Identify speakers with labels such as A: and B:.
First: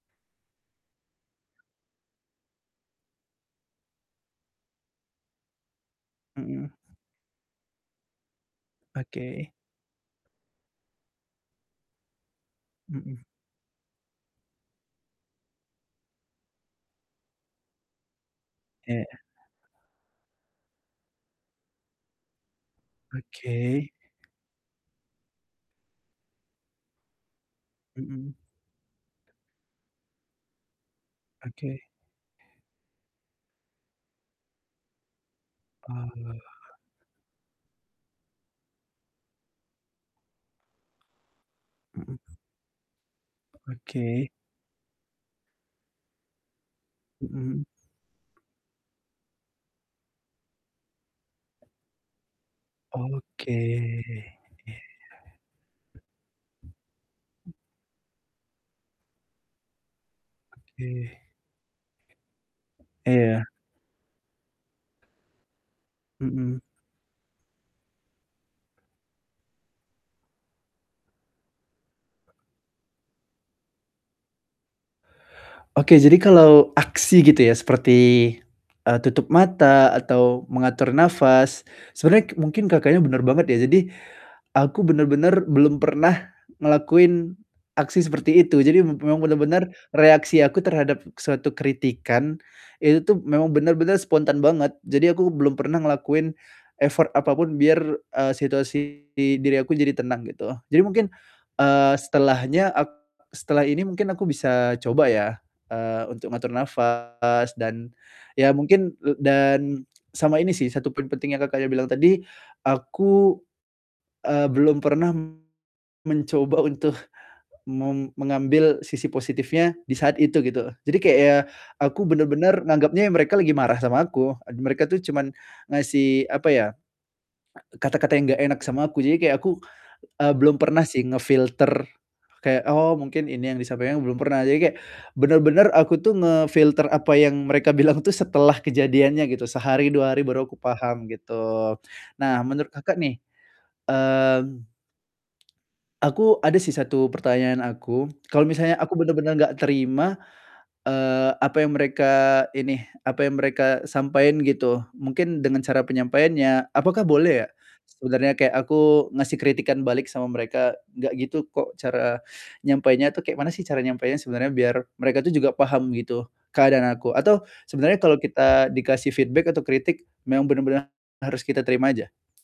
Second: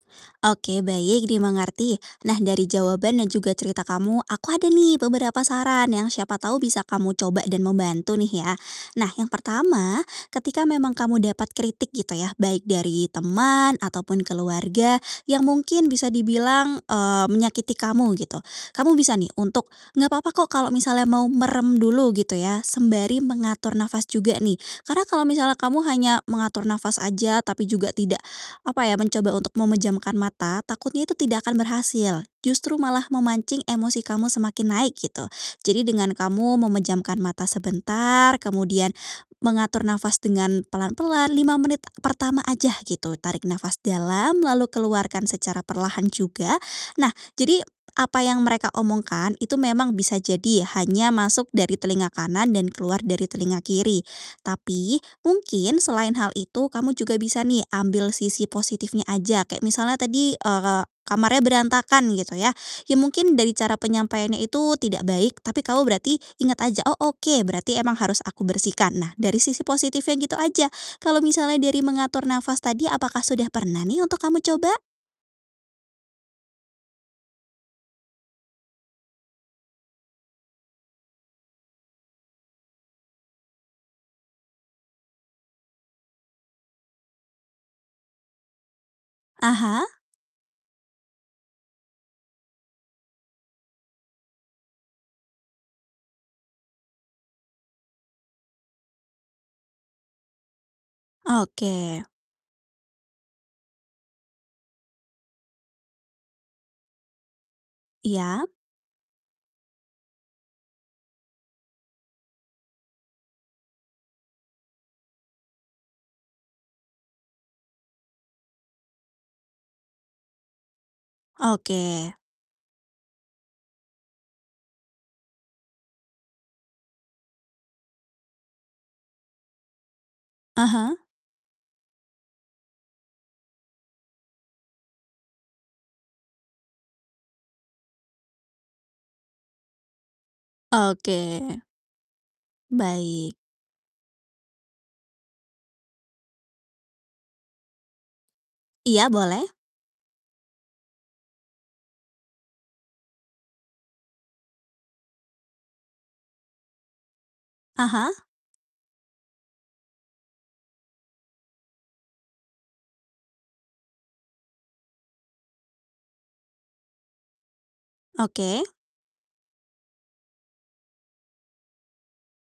A: Oke, baik, dimengerti. Nah, dari jawaban dan juga cerita kamu, aku ada nih beberapa saran yang siapa tahu
B: Mhm.
A: bisa kamu coba dan membantu nih ya. Nah, yang
B: Oke.
A: pertama, ketika memang kamu dapat kritik, gitu ya, baik dari
B: Mhm.
A: teman ataupun keluarga, yang mungkin bisa dibilang, eee, menyakiti kamu, gitu. Kamu bisa
B: Iya.
A: nih untuk enggak papa kok kalau misalnya mau merem dulu, gitu ya, sembari mengatur
B: Oke.
A: nafas juga nih. Karena kalau misalnya kamu hanya mengatur nafas aja, tapi juga tidak,
B: Mhm.
A: apa ya, mencoba untuk memejamkan mata, takutnya itu tidak akan
B: Oke.
A: berhasil. Justru malah memancing emosi kamu semakin naik, gitu. Jadi dengan
B: Oh.
A: kamu memejamkan mata sebentar, kemudian mengatur nafas dengan pelan-pelan, 5 menit
B: Mhm.
A: pertama aja, gitu. Tarik
B: O
A: nafas
B: oke.
A: dalam, lalu keluarkan secara perlahan juga. Nah, jadi
B: Mhm.
A: apa yang mereka omongkan, itu memang bisa jadi hanya masuk dari telinga kanan dan keluar dari
B: Oke,
A: telinga
B: iya
A: kiri.
B: iya
A: Tapi, mungkin selain hal itu, kamu juga bisa
B: iya.
A: nih, ambil sisi positifnya aja, kayak misalnya tadi, eee,
B: Oke.
A: kamarnya berantakan, gitu ya. Ya mungkin
B: Iya.
A: dari cara penyampaiannya itu tidak baik, tapi kamu berarti
B: Mhm.
A: ingat aja, "Oh, oke, berarti emang harus aku bersihkan." Nah, dari sisi positifnya gitu aja. Kalau misalnya dari mengatur nafas tadi, apakah sudah pernah nih untuk kamu coba?
B: Oke, jadi kalau aksi gitu ya seperti, eee, tutup mata atau mengatur nafas sebenernya k mungkin Kakaknya bener banget ya. Jadi, aku bener-bener belum pernah ngelakuin aksi seperti itu. Jadi m memang bener-bener
A: Aha?
B: reaksi aku terhadap suatu kritikan, itu tuh memang bener-bener spontan banget. Jadi aku belum pernah ngelakuin effort apapun biar, eee, situasi di diri aku jadi tenang, gitu. Jadi mungkin, eee,
A: Oke.
B: setelahnya ak setelah ini mungkin aku bisa coba ya, eee, untuk ngatur nafas dan
A: Iya?
B: ya mungkin le dan sama ini sih, 1 poin penting yang Kakaknya bilang tadi, aku, eee, belum pernah mencoba untuk mem mengambil sisi positifnya di saat itu, gitu. Jadi kayak ya, aku
A: Oke.
B: bener-bener nganggepnya ya mereka lagi marah sama aku. Ad mereka tuh cuman ngasih, apa ya, kata-kata yang gak enak sama aku. Jadi kayak aku, eee, belum pernah
A: Aha.
B: sih nge-filter kayak, "Oh, mungkin ini yang disampaikan," belum pernah. Jadi kayak bener-bener aku tuh nge-filter apa yang mereka bilang tuh setelah kejadiannya, gitu. Sehari, 2 hari baru aku paham,
A: Oke.
B: gitu. Nah, menurut Kakak nih,
A: Baik.
B: mmm aku ada sih 1 pertanyaan aku. Kalau misalnya aku
A: Iya,
B: bener-bener
A: boleh.
B: nggak terima, eee, apa yang mereka ini, apa yang mereka sampaiin gitu, mungkin dengan cara penyampaiannya, apakah boleh ya,
A: Aha.
B: sebenernya kayak aku ngasih kritikan balik sama mereka, "Gak gitu kok." Cara nyampainya tuh, kayak mana sih cara nyampainya sebenernya biar mereka tuh juga paham, gitu, keadaan aku. Atau sebenernya kalau
A: Oke.
B: kita dikasih feedback atau kritik memang bener-bener harus kita terima aja?